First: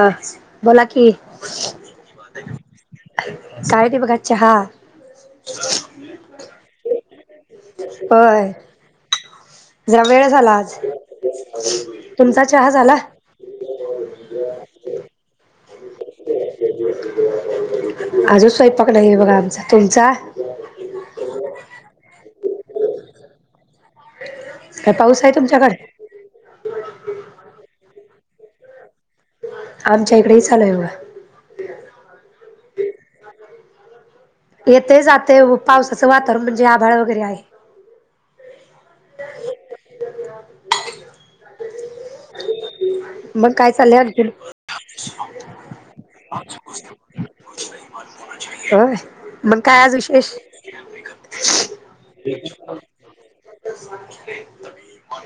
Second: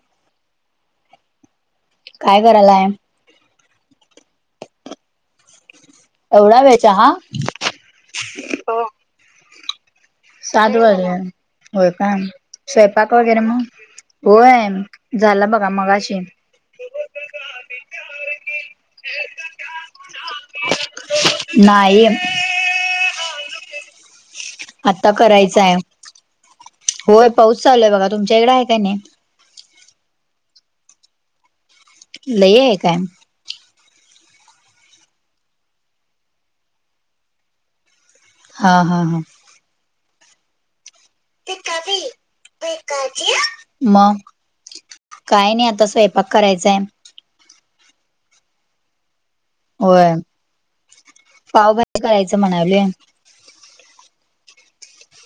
अ बोला की काय करायला काय ते बघा चहा एवढा वेळ चहा होय जरा वेळ झाला आज सात वाजले तुमचा चहा झाला रे मग हो आहे झालं बघा मगाशी अजून स्वयंपाक नाही आहे बघा आमचा तुमचा नाही काय आता पाऊस करायचं आहे तुमच्याकडे होय पाहच चालूय बघा तुमच्या इकडें आहे काय नाही आमच्या इकडेही चालु आहे लयी आहे काय येतय जातेय ओ पावसाचं वातावरण म्हणजे आभाळ वगैरे आहे. हां हां हां मग काय चाललंय मग. आणखीन कायं नाहीं आता स्वयंपाक करायचाय. अ [unintelligible] मग काय आज होय विशेष.. म पावभाजी करायचं म्हणाले काय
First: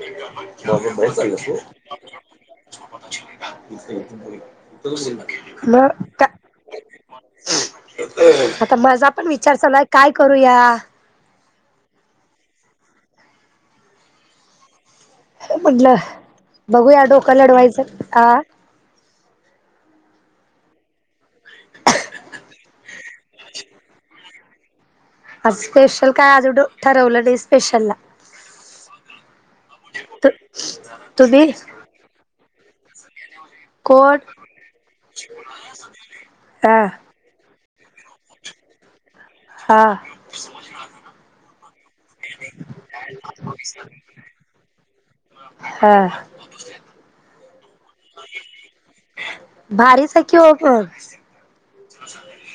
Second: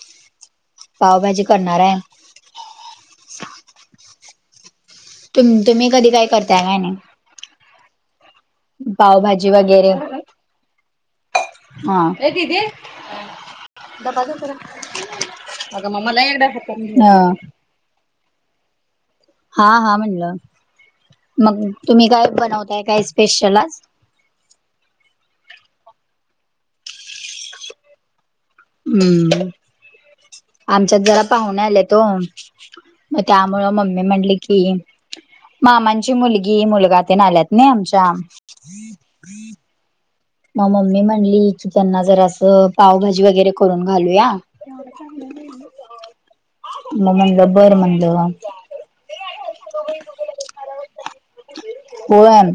पावभाजी चालूत करणार [unintelligible] आहे [unintelligible] हॅल तुम तुम्ही कधी काय का करताय काय नाही [unintelligible] तर माझा पण पावभाजी विचार चालाय वगैरे काय करूया. हा दिदे डबा दे जरा. म्हटलं बघूया डोकं लढवायचं ह. हा हा म्हणलं मग तुम्ही काय बनवताय काय स्पेशलच. स्पेशल काय अजून ठरवलं नाही स्पेशल ला हम्मं आमच्यांत जरा तुम्ही पाहुूने आलेत हो. मग त्यामुळं मम्मी कोण? म्हटले की मामांची मुलगी हा मुलगा ते ना आल्यात. ना आमच्या. हां मग मम्मी म्हणली की त्यांना जरास. पावभाजी वगैरे करून घालूया हा म म्हणलं बर म्हणलं. भारीच आहे की ओ मग.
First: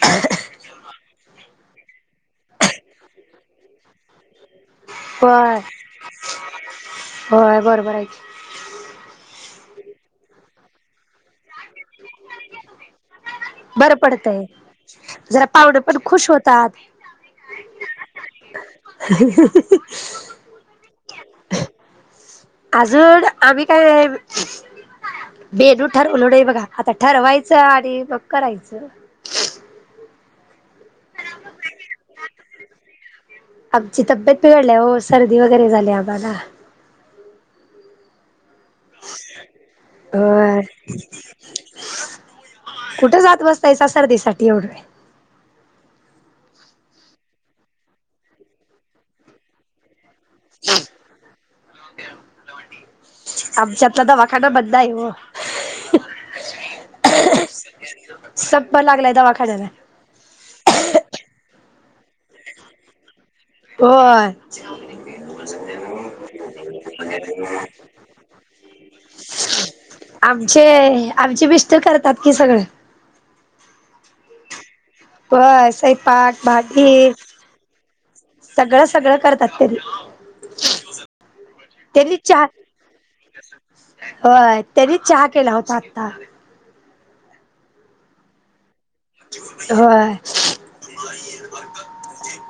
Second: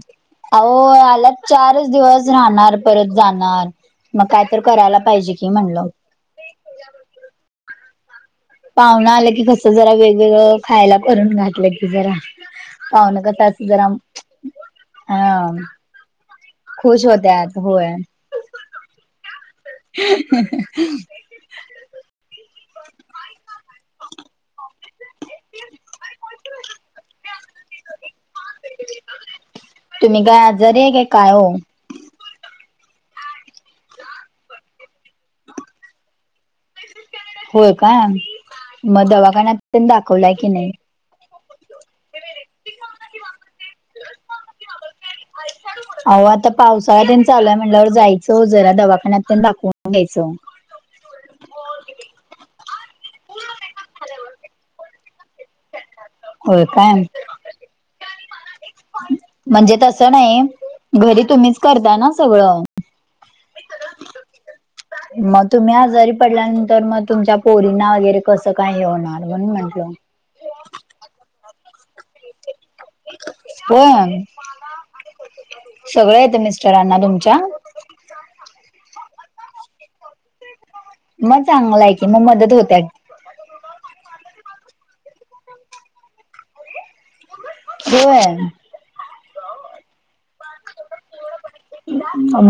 ह [unintelligible] अह आला चारच दिवस राहणार परत जाणार. मग काय तर करायला पाहिजे की होय म्हणलं होतं. होय बरोबर आहे. पाहुना आलं की कसं जरा वेगवेगळं खायला करूंन घातलं की. जरा पाहुन कस अस जरा बरं पडतंय हा. जरा पाहुणे पण खुश होत्यात होय. ह [unintelligible] [unintelligible] आजवर आम्हीं कायं. बेनू ठरवूनढ बघा आता ठरवायचं आणि मग करायचं. तुम्ही काय आजारी आहे काय काय हो. आमची तब्येत बिघडली ओ सर्दी वगैरे झाली आम्हाला. होय काय मग दवाखान्यात दाखवलाय की होय. नाही. कुठे जात बसतायचा सर्दी साठी एवढं. आय फूट. होव आता पावसाळ्यांत चालूंय म्हणल्यावर जायचं हो जरा दवाखान्यात पणं दाखवून घ्यायचं. ह [unintelligible] आमच्यातला दवाखाना बंद आहे ओ होय काय? संप लागलाय दवाखान्या म असं नाहीं घरी तुम्हीचं करतां नां सगळं. होय मग तुम्ही आजारी पडल्यानंतर मग तुमच्या पोरींना वगैरे कसं काय हे होणार म्हणून म्हंटलं. आमचे आमचे मिस्टर करतांत कीं सगळं. हो. बस स्वयंपाक भाजी तुमच्या? सगळं सगळं करतात तरी. मगं चांगलं आहे की मगं मदत होतं. [inaudible] होय. त्यांनी चहा केला होतां आता. होय. होय.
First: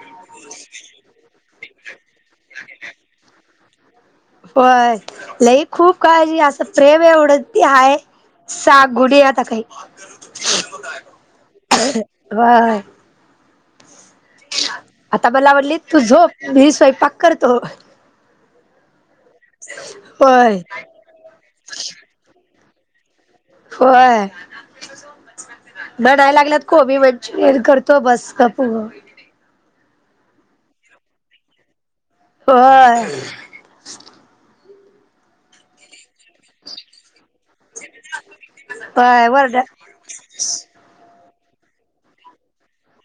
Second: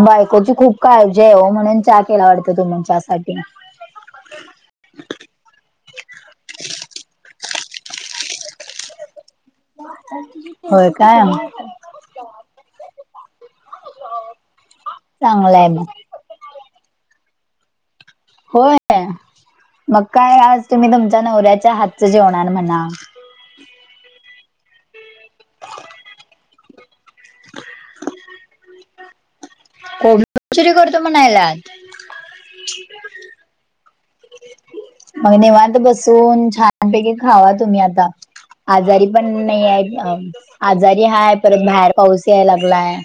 बायकोची खूप काळजी आहे म्हणून चा - - केला वाटतं तुम्च्यासाठी. होय. लई खूप काळजी, असं प्रेम एवढं ती हाय. सागुडी आता काही होय काय. [unintelligible] व्हयं. आता म चांगलं आहे मग. लावलीत तू झोप. मी स्वयंपाक करतो. होय. मग काय होय आज तुम्ही तुमच्या नवऱ्याच्या हातचं जेवणार म्हणा. होय. बणाय लागल्यांत कोबी मं - - चुरी करतो बसं. करतो बसं- - कोबमनचुरी करतो म्हणयलात. होय. मग निवांत बसून छान पैकी खावा तुम्हीं आता. आजारी होय पणं वरड नाहीं हायसा. आजारी हाय परत बाहेर पाऊस याय लागलाय.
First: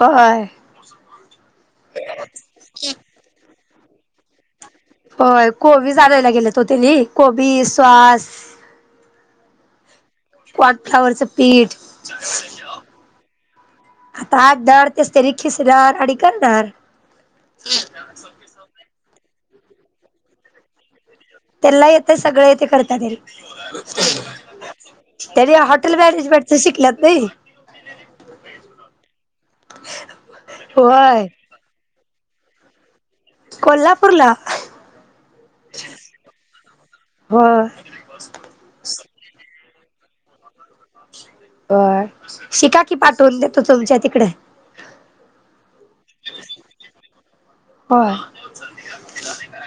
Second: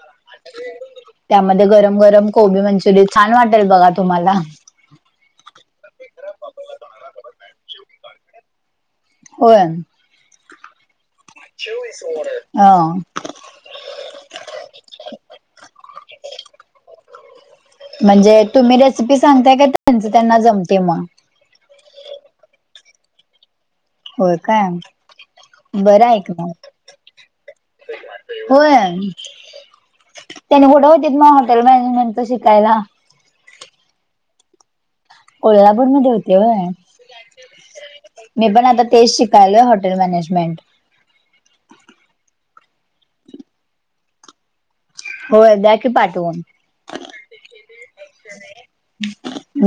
होय. त्यांमध्ये गरम गरम कोबी मंचुरि छान वाटेल बघा तुम्हांला. होय. कोबी आणायला गेलेत ओ तेनी. कोबी, सॉस. होय. कॉनफ्लावरचं पीठ. ह आता आठ [unintelligible] कसंतरी खिसणांर आणि करणारं. म्हणजे तुम्ही रेसिपी सांगताय का? त्यांच त्यांना जमतयं मग. तेनला येतयं. सगळ येतयं, करत्या घरी. होय काय तेनी हॉटेल बरं आहे की मग. मॅनेजमेंटच शिकल्यात कनी. होय. त्यानी कुठं होती होय मग हॉटेल मॅनेजमेंटच शिकायला? कोल्हापूरला. कोल्हापूरमध्ये होते होय. होय मी पण आता तेच शिकायलोय हॉटेल मॅनेजमेंट. शिका की पाठवून देतो तुमच्या तिकडं. होय द्या की पाठवून. होय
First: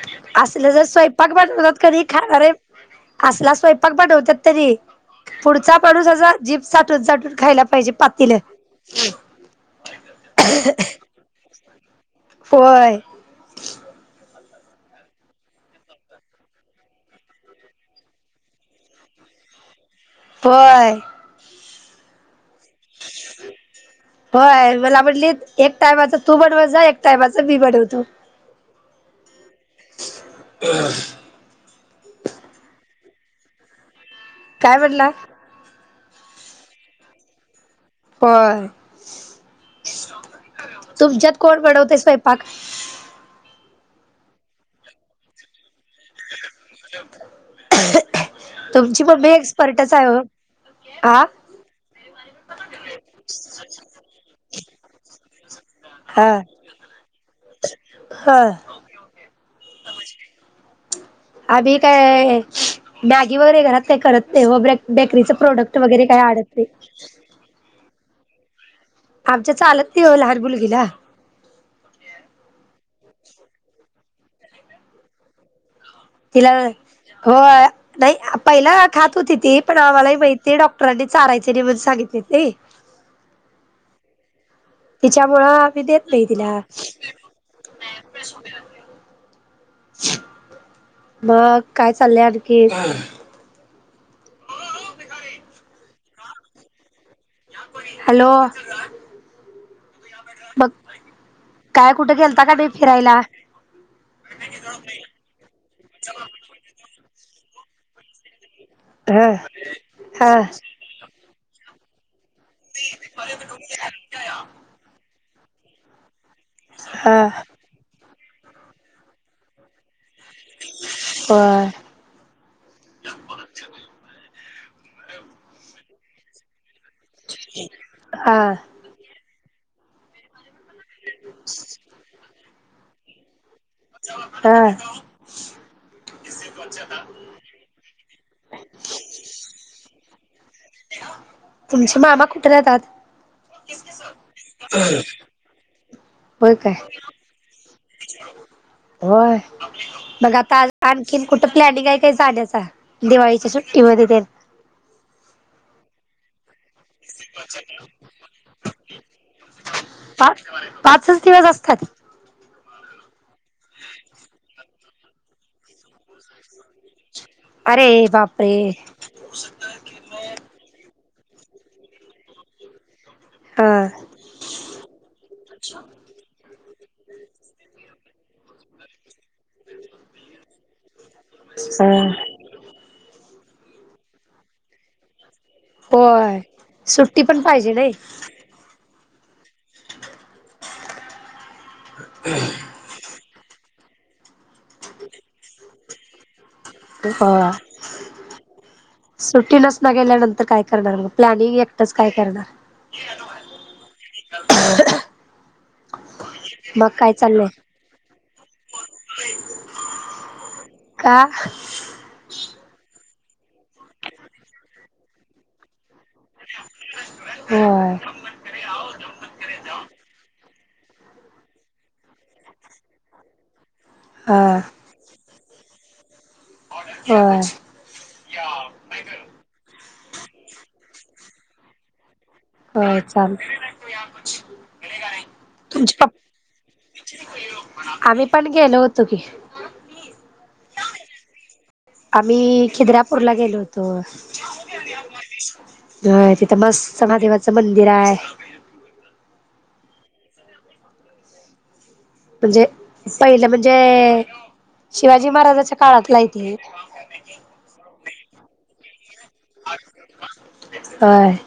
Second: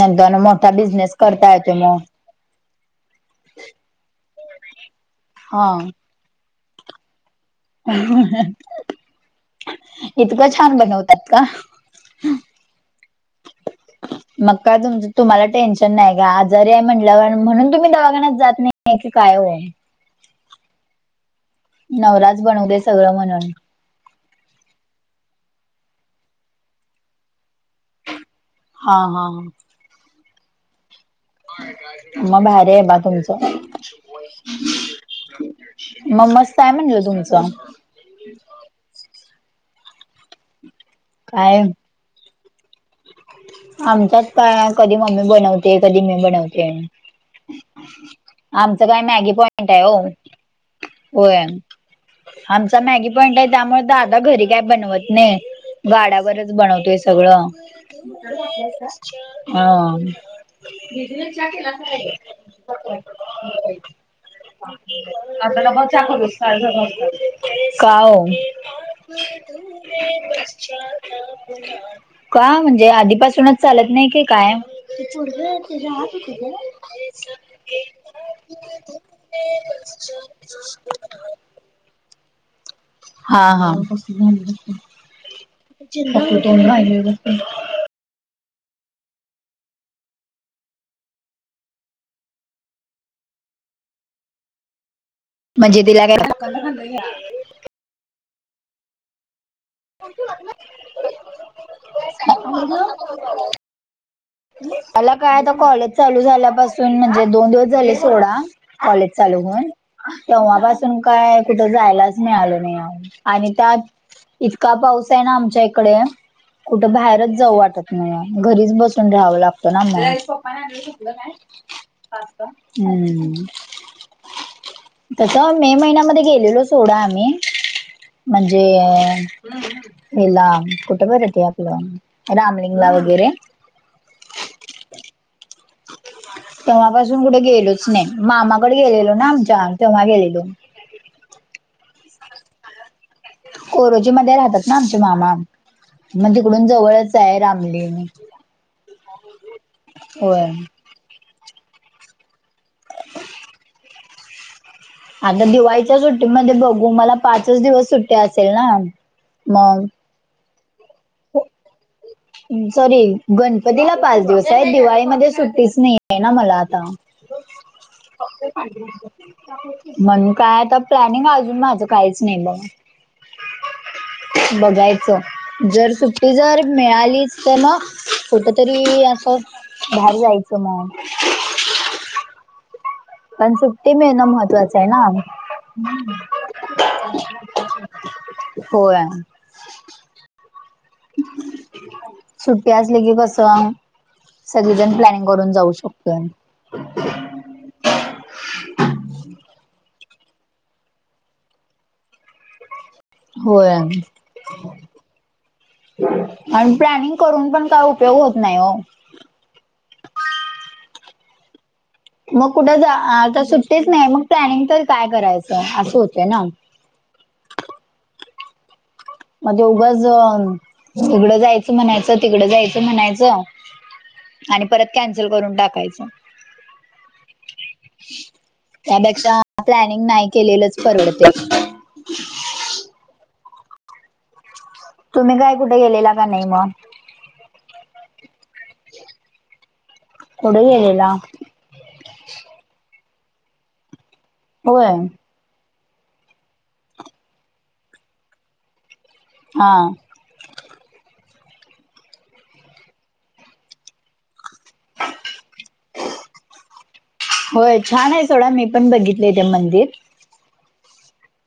नंतरनं मोठा बिजनेस करता यतोयं म. थांब अरे. असला स्वयंपाक बनवत्यात तेनी हा पुढचा माणुस असा जीभ चाटून चाटून खायला - - इतकं छान बनवतात का? होय. मग का तुम तुम्हाला टेन्शन नाही घ्या. आजारी हाय म्हणल्यावर म्हणून तुम्ही दवाखान्यात जात नाही. [unintelligible] काय ओ. होय. नवराचं बनवतोयं सगळं म्हणून. हो. य मला म्हटलीत एक टायमाचं तू बणवत जा. एक टायमाचं मी बणवतो. हा, हा. हम [inaudible] म भारी हाय बा तुमचं. काय म्हटला? म मस्त हाय म्हणलं तुमचं. होय. तुमच्यात कोण काय बनवतयं स्वयंपाक? आमच्यात काय कधी मम्मी बनवते. कधी मी बनवते. आमचं काय तुमची मम्मी मॅगी पॉइंट आहे एक्सपर्टच हो. हा हो एम आमचा मॅगी पॉईंट आहे त्यामुळे दादा घरी काय बनवत नाही. हा गाड्यावरच बनवतोय सगळं ह हा. आभी काय मॅगी वगैरे घरात का करत नाही. मग ब्रेक. बेकरीच प्रोडक्ट वगैरे काय आडत र काओ? आमच्या चालत नाही लहानं मुलगीला. का म्हणजे आधीपासूनच चालत नाही की काय? तिला होय, नाही पहिला खात होती ती पण आम्हालाही माहीती आहे डॉक्टरांनी चारायच. त्यारी मण सगितले ते हा हा ब तिच्यामुळं ती देत नाही तिला बघ काय चाललं आणखी. म्हणजे तिला काय हॅलो बघ काय कुठे गेलता का नाही फिरायला. मला काय आता कॉलेज चालू झाल्यापासून म्हणजे दोन दिवस झाले सोडा. कॉलेज ह चालू होन ह तेव्हापासून काय कुठं जायलाच मिळाल. आणि त्यात इतका पाऊस आहे ना आमच्या इकडे कुठं हा बाहेरच जाऊ वाटत म्ह घरीच बसून राहावं लागतो ना म्हण. शोपाना आलं शकलं होय काय हम्म तस मे महिन्यामध्ये गेलेलो. सोडा आम्ही हा म्हणजे हेला. कुठं बर आपलं रामलिंगला वगैरे हा तेव्हापासून कुठे गेलोच नाही. मामाकडे गेलेलो ना आमच्या तेव्हा गेलेलो. तुमचे मामा कुठे राहा तात. कोरोजी मध्ये राहतात ना आमचे मामा मग होय तिकडून काय जवळच आहे रामलीगं. होय, मग आता आणखीन कुठं प्लॅनिंग आहे काय जाण्याचा दिवाळीच्या सुट्टीमध्ये ते आता दिवाळीच्या सुट्टीमध्ये बघू मला पाचच दिवस सुट्टी असेल ना मग पाच पाचच दिवस असतात सॉरी गणपतीला पाच दिवस आहे दिवाळीमध्ये सुट्टीच नाही आहे ना मला आता अरे बापरे म्हणून काय आता प्लॅनिंग अजून माझं काहीच नाही बघ. हां बघायचं जर सुट्टी जर मिळालीच तर ना कुठ तरी असं बाहेर जायचं मग ह पण सुट्टी मिळणं महत्त्वाचं आहे ना होय, सुट्टी पण पाहिजे नाही. होय सुध त्यास लागी [unintelligible] सगीजन प्लॅनिंग करून जाऊ शकतो. त होवा सुट्टी नस न गेल्यानंतर काय करणार मग प्लॅनिंग एकटंच काय करणार. होय आणि मग काय प्लॅनिंग चाललंय करून पण काय? पेऊ होत नाही. हो का? मग कुठ जा आता सुट्टीच नाही. मग प्लॅनिंग तर काय करायचं असं होतंय ना. हो. मग ते उगच अ हिकडं जायचं म्हणायचं-तिकडं जायचं म्हणायचं. हा आणि परत कॅन्सल करून टाकायचं. होय. त्यापेक्षा प्लॅनिंग नाही केलेलंच परवडते. होय. छान तुम्ही काय कुठे गेलेला का नाही मगं. आम्ही पण गेलो होतो की. कुठं गेलेला? आम्ही खिद्रापूरला गेलो होतो. होय. होय, तिथं मस्त महादेवाचं मंदिर आहे. हा. म्हणजे, पहिलं म्हणजे शिवाजी महाराजाच्या काळातला हाय ते. होय. छान आहे सोडा मी पण बघितले ते मंदिर. होय.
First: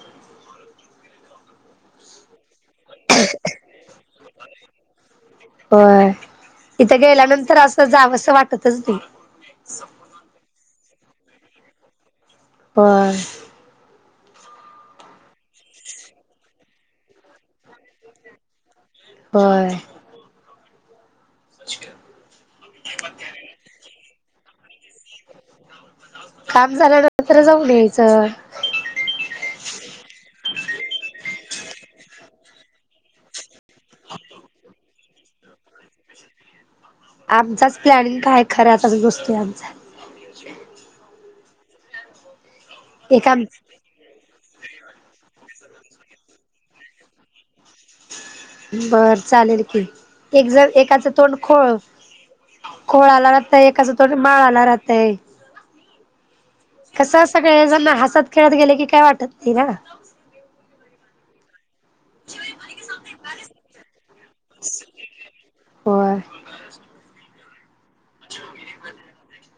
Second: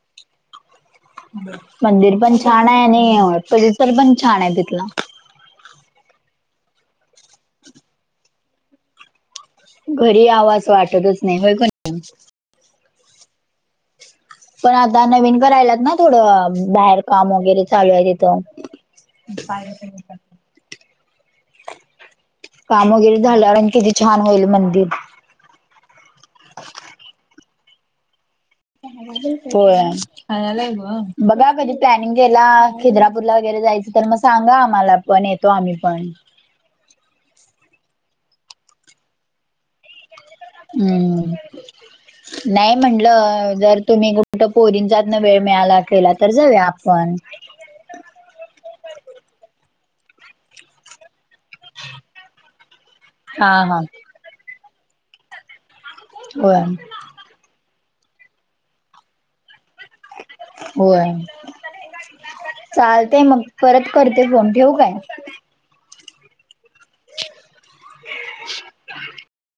मंदिर पण छान आहे आणि परिसर पण छान आहे तिथला. होय. इथं गेल्यानंतर असं जावसं वाटतच नाही. घरी यावास वाटतच नाही होय कन. होय. पण आता नवीन करायलात ना थोडं, बाहेर काम वगैरे चालू आहे तिथं. पाय [unintelligible] अच का [unintelligible] काम वगैरे झाल्यावर आणि किती छान होईल मंदिर. काम झाल्यानंतर जाऊन यायचं. होय. बघा कधी प्लॅनिंग केला खिद्रापूरला वगैरे जायचं. तर मग सांगा आम्हाला पण येतो आम्ही पण आमचाच प्लॅनिंग काय खऱ्यातच गोष्टी हम्म, नाही एक आम म्हटलं जर तुम्ही कु ठ पोरींचातन वेळ मिळाला केला तर जाऊया आपण बरचालेल की. एक जण एकाचं तोंड खोळ खोळाला हा राहतय, हा एकाचा तोड माळाला राहतय. होय कसं सगळे जण हसत खेळत गेले की काय वाटत नाही ना, होय. चालतेय मग परत करते फोन ठेवू काय? होय. [unintelligible]